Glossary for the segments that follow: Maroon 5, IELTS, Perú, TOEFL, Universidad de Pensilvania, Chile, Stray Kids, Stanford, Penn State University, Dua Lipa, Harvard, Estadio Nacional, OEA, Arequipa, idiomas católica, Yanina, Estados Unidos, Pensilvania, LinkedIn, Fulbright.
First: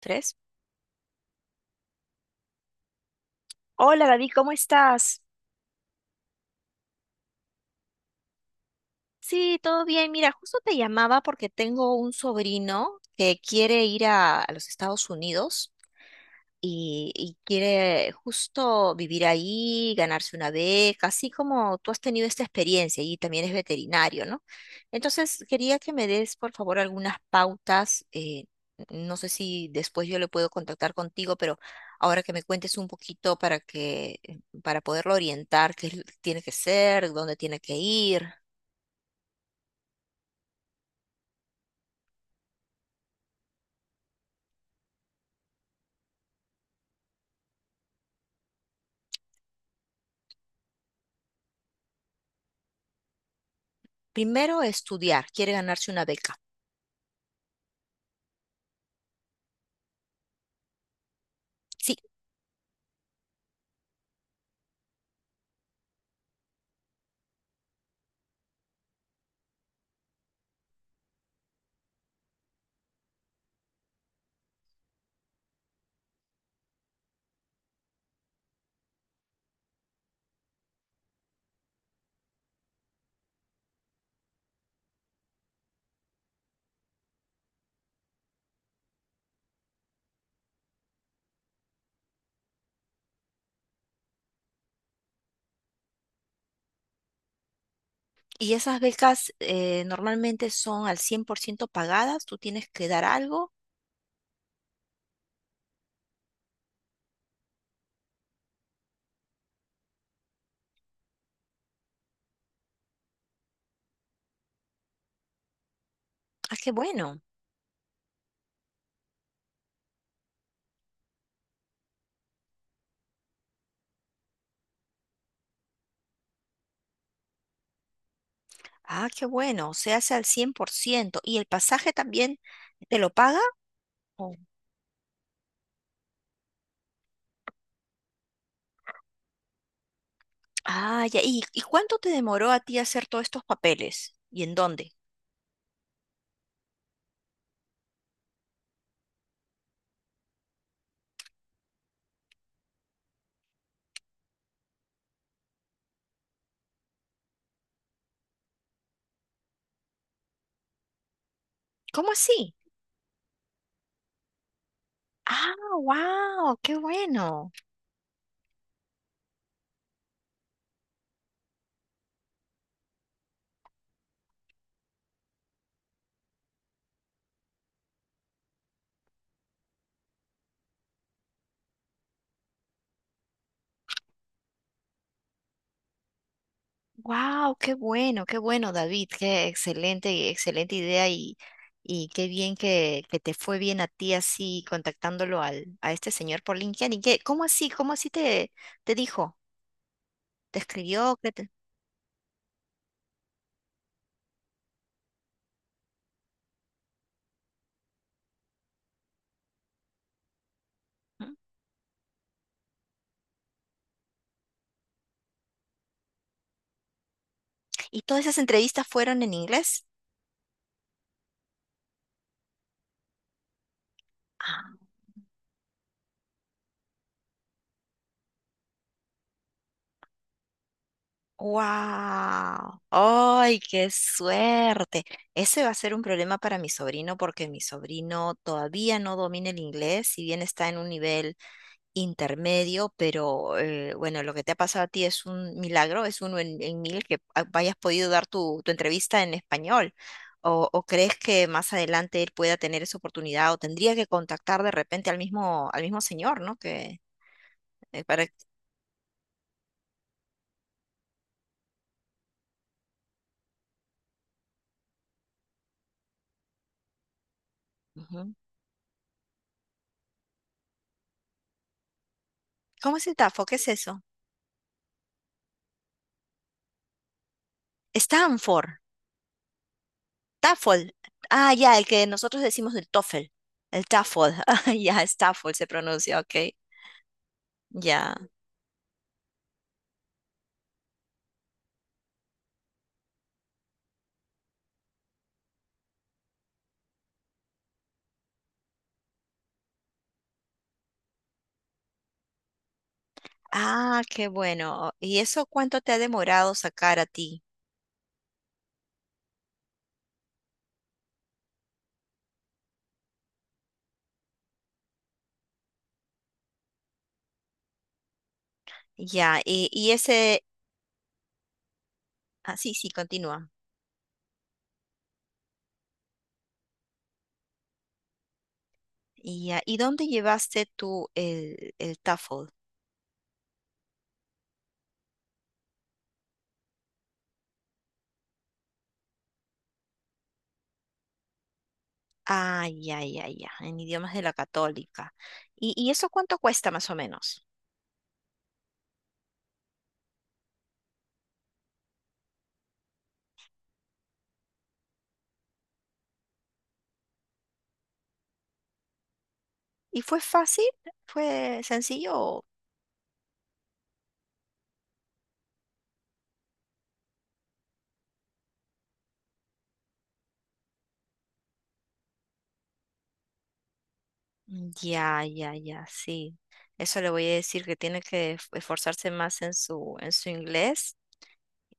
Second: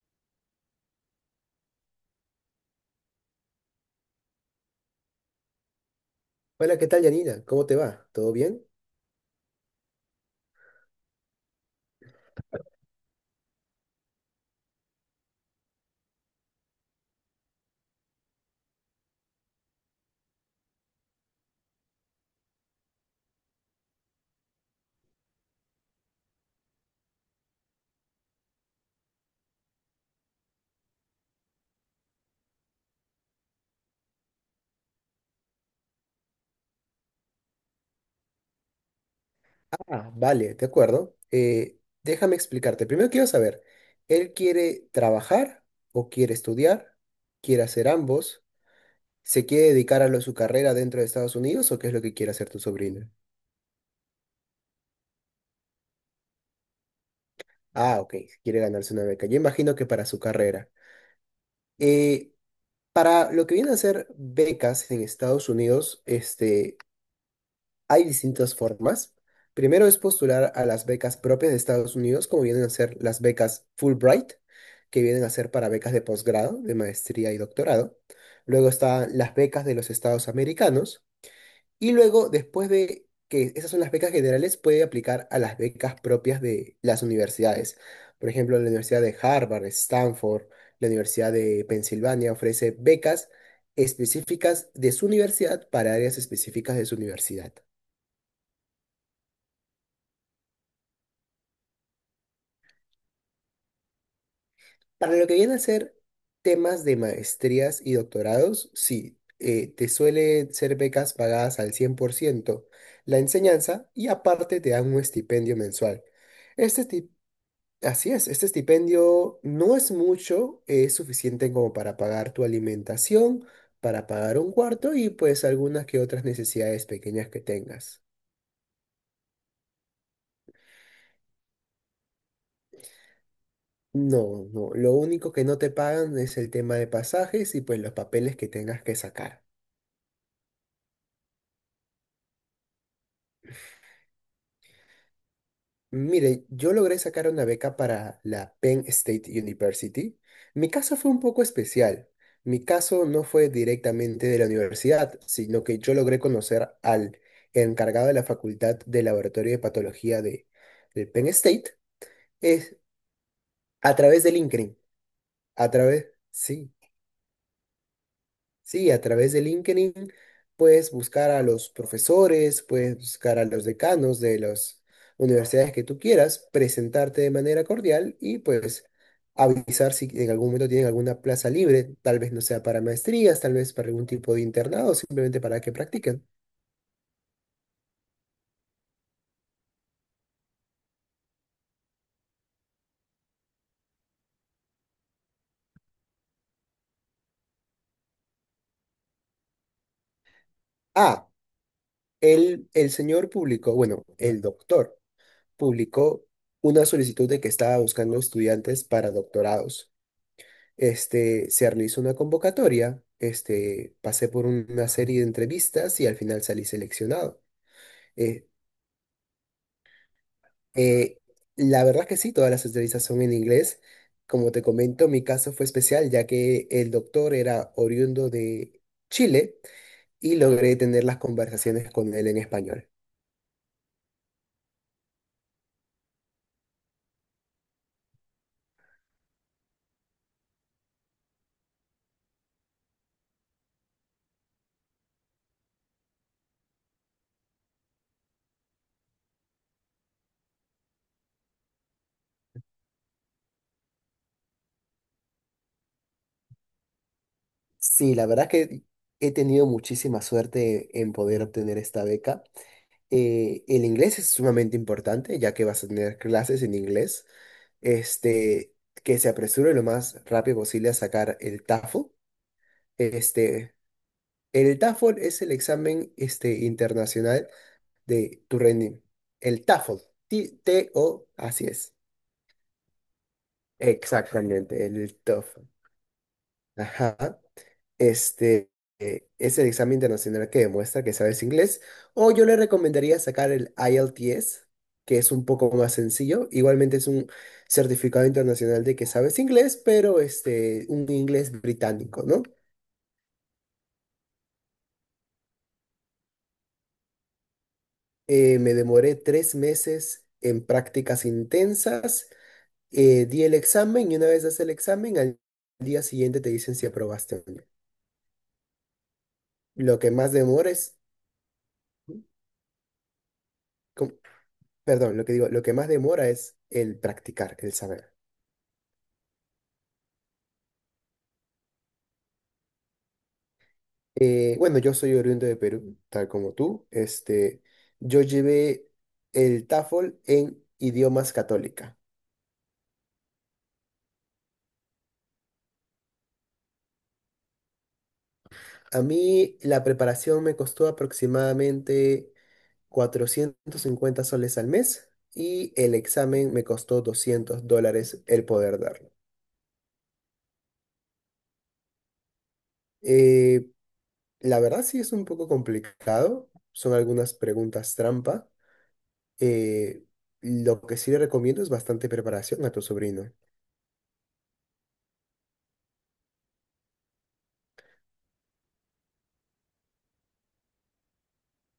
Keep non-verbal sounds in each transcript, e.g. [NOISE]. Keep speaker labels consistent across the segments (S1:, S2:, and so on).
S1: Tres. Hola David, ¿cómo estás?
S2: Hola, ¿qué tal, Yanina? ¿Cómo te va? ¿Todo bien?
S1: Sí, todo bien. Mira, justo te llamaba porque tengo un sobrino que quiere ir a los Estados Unidos y quiere justo vivir ahí, ganarse una beca, así como tú has tenido esta experiencia y también es veterinario, ¿no? Entonces, quería que me des, por favor, algunas pautas. No sé si después yo le puedo contactar contigo, pero ahora que me cuentes un poquito para que, para poderlo orientar, qué es lo que tiene que ser, dónde tiene que ir.
S2: Ah, vale, de acuerdo. Déjame explicarte. Primero quiero saber, ¿él quiere trabajar o quiere estudiar? ¿Quiere hacer ambos? ¿Se quiere dedicar a su carrera dentro de Estados Unidos o qué es lo que quiere hacer tu sobrina?
S1: Primero, estudiar, quiere ganarse una beca.
S2: Ah, ok, quiere ganarse una beca. Yo imagino que para su carrera.
S1: Sí.
S2: Eh, para lo que vienen a ser becas en Estados Unidos, hay distintas formas. Primero es postular a las becas propias de Estados Unidos, como vienen a ser las becas Fulbright, que vienen a ser para becas de posgrado, de maestría y doctorado. Luego están las becas de los Estados americanos. Y luego, después de que esas son las becas generales, puede aplicar a las becas propias de las universidades. Por ejemplo, la Universidad de Harvard, Stanford, la Universidad de Pensilvania ofrece becas específicas de su universidad para áreas específicas de su universidad.
S1: Y esas becas normalmente son al 100% pagadas, ¿tú tienes que dar algo?
S2: Para lo que viene a ser temas de maestrías y doctorados, sí, te suelen ser becas pagadas al 100%, la enseñanza y aparte te dan un estipendio mensual.
S1: Ah, qué
S2: Este esti-
S1: bueno.
S2: Así es, este estipendio no es mucho, es suficiente como para pagar tu alimentación, para pagar un cuarto y pues algunas que otras necesidades pequeñas que tengas.
S1: Ah, qué bueno. Se hace al cien por ciento. ¿Y el pasaje también te lo paga? Oh.
S2: No, no, lo único que no te pagan es el tema de pasajes y pues los papeles que tengas que sacar.
S1: Ah, ya. ¿Y cuánto te demoró a ti hacer todos estos papeles? ¿Y en dónde?
S2: Mire, yo logré sacar una beca para la Penn State University. Mi caso fue un poco especial. Mi caso no fue directamente de la universidad, sino que yo logré conocer al encargado de la Facultad de Laboratorio de Patología de Penn State,
S1: ¿Cómo así?
S2: es, a través de LinkedIn.
S1: Ah,
S2: A través,
S1: wow,
S2: sí,
S1: qué bueno.
S2: sí, a través de LinkedIn puedes buscar a los profesores, puedes buscar a los decanos de las universidades que tú quieras, presentarte de manera cordial y pues avisar si en algún momento tienen alguna plaza libre, tal vez no sea para maestrías, tal vez para algún tipo de internado, simplemente para que practiquen.
S1: Wow, qué bueno, David, qué excelente y excelente idea y qué bien que te fue bien a ti así contactándolo al, a este señor por LinkedIn. ¿Y qué, cómo así te, te dijo? ¿Te escribió?
S2: Ah,
S1: ¿Qué te-?
S2: el señor publicó, bueno, el doctor publicó una solicitud de que estaba buscando estudiantes para doctorados.
S1: ¿Mm?
S2: Se realizó una convocatoria, pasé por una serie de entrevistas y al final salí seleccionado.
S1: ¿Y todas esas
S2: Eh,
S1: entrevistas fueron en inglés?
S2: eh, la verdad que sí, todas las entrevistas son en inglés. Como te comento, mi caso fue especial ya que el doctor era oriundo de Chile y logré tener las conversaciones con él en
S1: Wow,
S2: español.
S1: ¡ay, qué suerte! Ese va a ser un problema para mi sobrino porque mi sobrino todavía no domina el inglés, si bien está en un nivel intermedio, pero bueno, lo que te ha pasado a ti es un milagro, es uno en mil que a- hayas podido dar tu, tu entrevista en español. ¿O, o crees que más adelante él pueda tener esa oportunidad o tendría que contactar de repente al mismo señor, ¿no? Que,
S2: Sí,
S1: para...
S2: la verdad que he tenido muchísima suerte en poder obtener esta beca. El inglés es sumamente importante, ya que vas a tener clases en inglés.
S1: Ujú.
S2: este, que se apresure lo más rápido posible a sacar el TOEFL.
S1: ¿Cómo es el TAFO? ¿Qué es
S2: Este,
S1: eso?
S2: el TOEFL es el examen internacional de tu
S1: Stanford,
S2: rendimiento. El TOEFL, T-
S1: TAFOL.
S2: T-O,
S1: Ah,
S2: así
S1: ya, el
S2: es.
S1: que nosotros decimos el TOEFL. El TAFOL. [LAUGHS]
S2: Exactamente,
S1: Ah, ya,
S2: el
S1: Stafford
S2: TOEFL.
S1: se pronuncia, ok.
S2: Ajá.
S1: Ya.
S2: Este es el examen internacional que demuestra que sabes inglés. O yo le recomendaría sacar el IELTS, que es un poco más sencillo. Igualmente es un certificado internacional de que sabes inglés, pero un inglés británico, ¿no?
S1: Ah, qué bueno. ¿Y eso cuánto te ha demorado sacar a ti?
S2: Me demoré 3 meses en prácticas intensas. Di el examen y una vez das el examen, al día siguiente te dicen si aprobaste o no.
S1: Ya, y
S2: Lo que más
S1: ese,
S2: demora es.
S1: ah, sí, sí, continúa.
S2: ¿Cómo? Perdón, lo que digo, lo que más demora es el practicar, el saber.
S1: Y ya, ¿y dónde llevaste tú el TOEFL?
S2: Bueno, yo soy oriundo de Perú, tal como tú. Yo llevé el TOEFL en idiomas católica.
S1: Ah, ya, ya, ya, en idiomas de la católica. ¿Y eso cuánto cuesta más o menos?
S2: A mí la preparación me costó aproximadamente 450 soles al mes y el examen me costó $200 el poder darlo.
S1: ¿Y fue fácil? ¿Fue sencillo?
S2: Eh, la verdad sí es un poco complicado, son algunas preguntas trampa. Eh, lo que sí le recomiendo es bastante preparación a tu sobrino.
S1: Ya, ya, ya, sí. Eso le voy a decir que tiene que esforzarse más en su inglés.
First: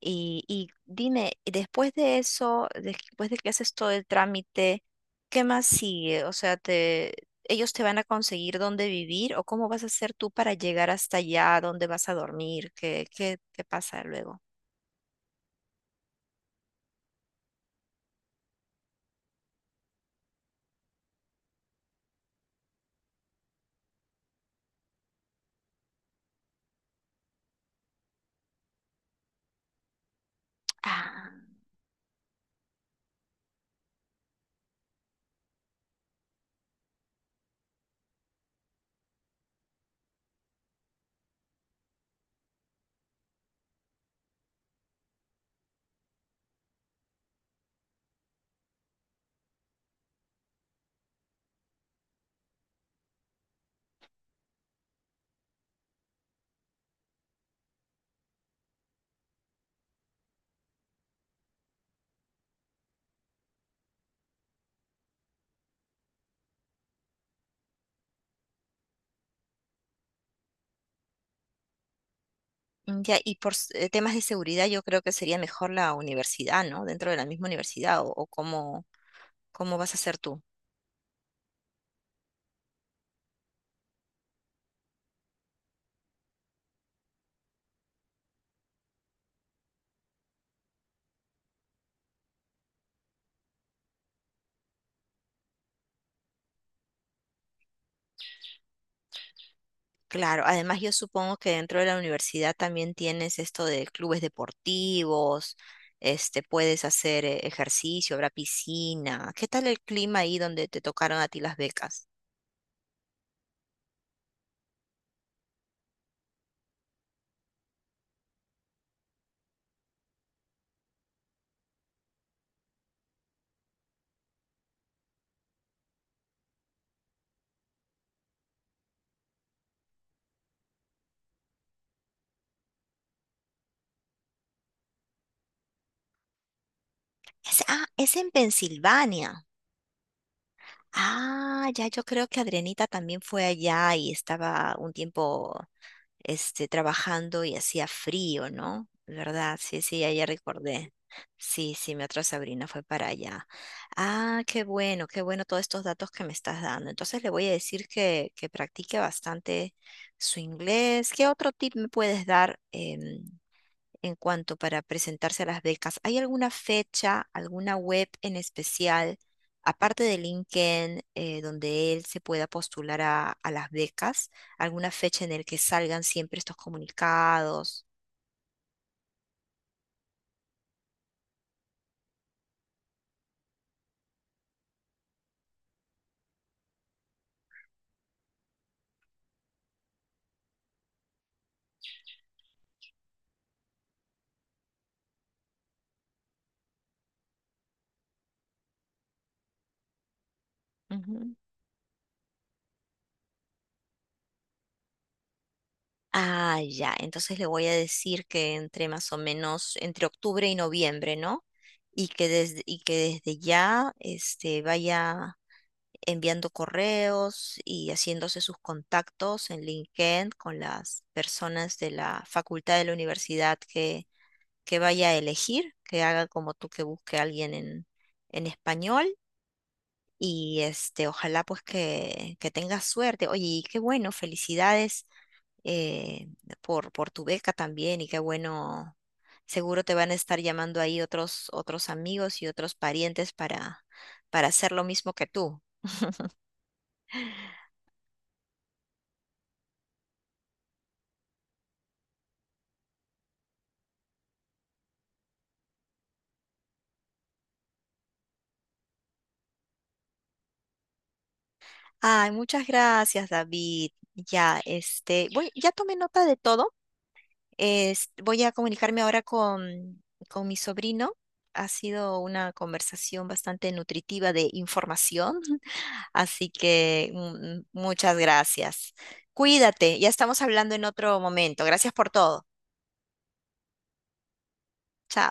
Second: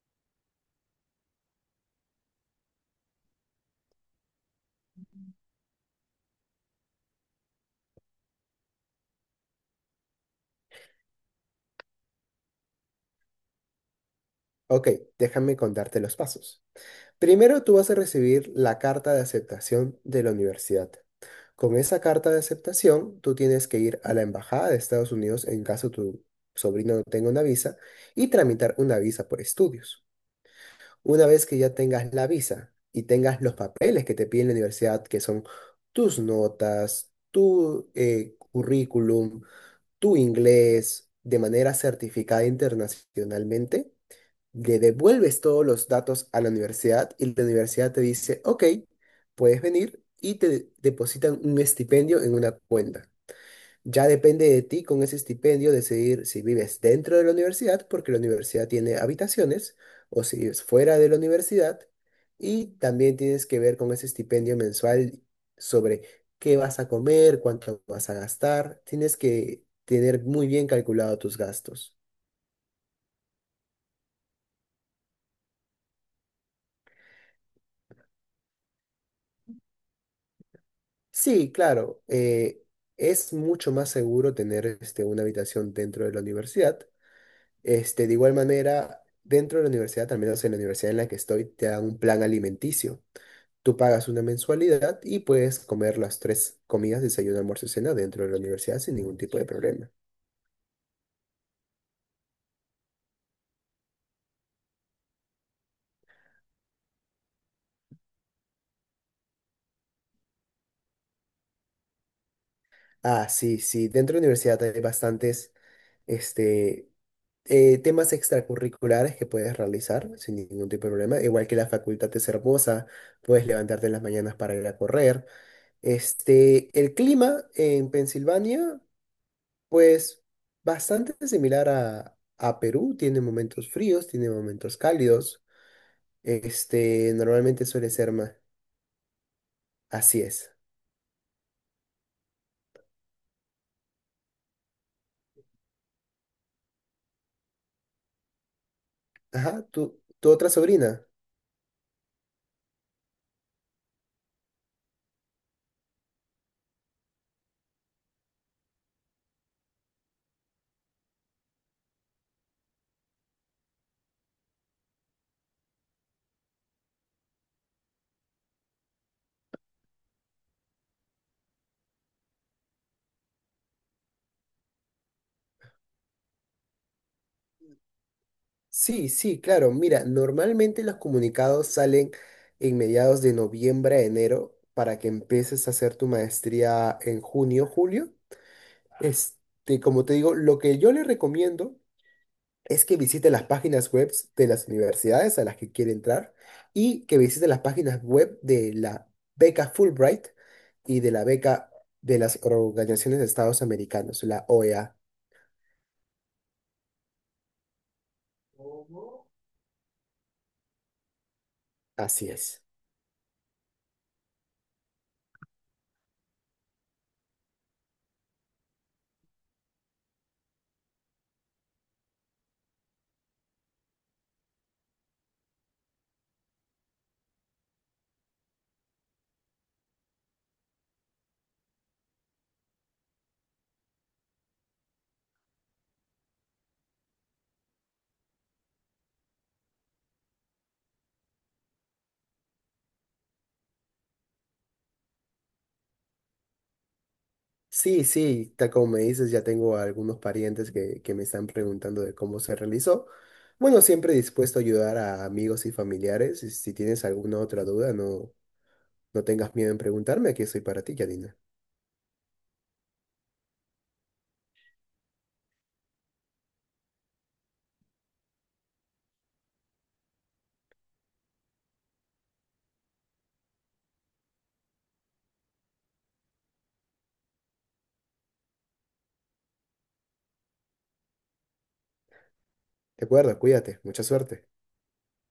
S1: Y dime, y después de eso, después de que haces todo el trámite, ¿qué más sigue? O sea, te, ¿ellos te van a conseguir dónde vivir o cómo vas a hacer tú para llegar hasta allá, dónde vas a dormir? ¿Qué, qué, qué pasa luego?
S2: Ok, déjame contarte los pasos. Primero tú vas a recibir la carta de aceptación de la universidad. Con esa carta de aceptación, tú tienes que ir a la embajada de Estados Unidos en caso tu sobrino no tenga una visa y tramitar una visa por estudios. Una
S1: Ah,
S2: vez que ya tengas la visa y tengas los papeles que te piden la universidad, que son tus notas, tu currículum, tu inglés de manera certificada internacionalmente, le devuelves todos los datos a la universidad y la universidad te dice, ok, puedes venir y te depositan un estipendio en una cuenta. Ya depende de ti con ese estipendio decidir si vives dentro de la universidad, porque la universidad tiene habitaciones, o si vives fuera de la universidad. Y también tienes que ver con ese estipendio mensual sobre qué vas a comer, cuánto vas a gastar. Tienes que tener muy bien calculado tus gastos.
S1: ya, y por s- temas de seguridad, yo creo que sería mejor la universidad, ¿no? Dentro de la misma universidad, o cómo, cómo vas a hacer tú.
S2: Sí, claro. Es mucho más seguro tener una habitación dentro de la universidad. De igual manera, dentro de la universidad, al menos en la universidad en la que estoy, te dan un plan alimenticio. Tú pagas una mensualidad y puedes comer las tres comidas, desayuno, almuerzo y cena dentro de la universidad sin ningún tipo de problema.
S1: Claro, además yo supongo que dentro de la universidad también tienes esto de clubes deportivos, este, puedes hacer ejercicio, habrá piscina. ¿Qué tal el clima ahí donde te tocaron a ti las becas?
S2: Ah, sí, sí. Dentro de la universidad hay bastantes, este, temas extracurriculares que puedes realizar sin ningún tipo de problema, igual que la facultad es hermosa, puedes levantarte en las mañanas para ir a correr. El clima en Pensilvania, pues bastante similar a Perú, tiene momentos fríos, tiene momentos cálidos,
S1: Es-
S2: normalmente
S1: ah,
S2: suele ser
S1: es en
S2: más,
S1: Pensilvania.
S2: así es.
S1: Ah, ya yo creo que Adrianita también fue allá y estaba un tiempo este, trabajando y hacía frío, ¿no? ¿Verdad?
S2: Ajá,
S1: Sí, sí,
S2: tu,
S1: ya, ya
S2: tu otra
S1: recordé.
S2: sobrina.
S1: Sí, sí, mi otra sobrina fue para allá. Ah, qué bueno todos estos datos que me estás dando. Entonces le voy a decir que practique bastante su inglés. ¿Qué otro tip me puedes dar? ¿En cuanto para presentarse a las becas? ¿Hay alguna fecha, alguna web en especial, aparte de LinkedIn, donde él se pueda postular a las becas? ¿Alguna fecha en el que salgan siempre estos comunicados?
S2: Sí, sí, claro. Mira, normalmente los comunicados salen en mediados de noviembre a enero para que empieces a hacer tu maestría en junio, julio. Como te digo, lo que yo le recomiendo es que visite las páginas web de las universidades a las que quiere entrar y que visite las páginas web de la beca Fulbright y de la
S1: Ujú.
S2: beca de las organizaciones de Estados Americanos, la OEA.
S1: Ah, ya, entonces le voy a decir que entre más o menos entre octubre y noviembre, ¿no? Y que
S2: Así
S1: desde,
S2: es.
S1: y que desde ya este, vaya enviando correos y haciéndose sus contactos en LinkedIn con las personas de la facultad de la universidad que vaya a elegir, que haga como tú que busque a alguien en español. Y este, ojalá pues que tengas suerte. Oye, y qué bueno, felicidades eh, por tu beca también y qué bueno. Seguro te van a estar llamando ahí otros, otros amigos y otros parientes para hacer lo mismo que tú.
S2: Sí, sí, tal como me dices, ya tengo a algunos parientes que me están preguntando de cómo se realizó. Bueno, siempre dispuesto a ayudar a amigos y familiares. Y si tienes alguna otra duda, no, no tengas miedo en preguntarme, aquí estoy para ti, Yadina.
S1: Ay, muchas gracias, David. Ya, este, voy, ya tomé nota de todo. Es- voy a comunicarme ahora con mi sobrino. Ha sido una conversación bastante nutritiva de información, [LAUGHS] así que muchas gracias. Cuídate, ya estamos hablando en otro momento. Gracias por todo.
S2: De acuerdo, cuídate, mucha suerte.
S1: Chao.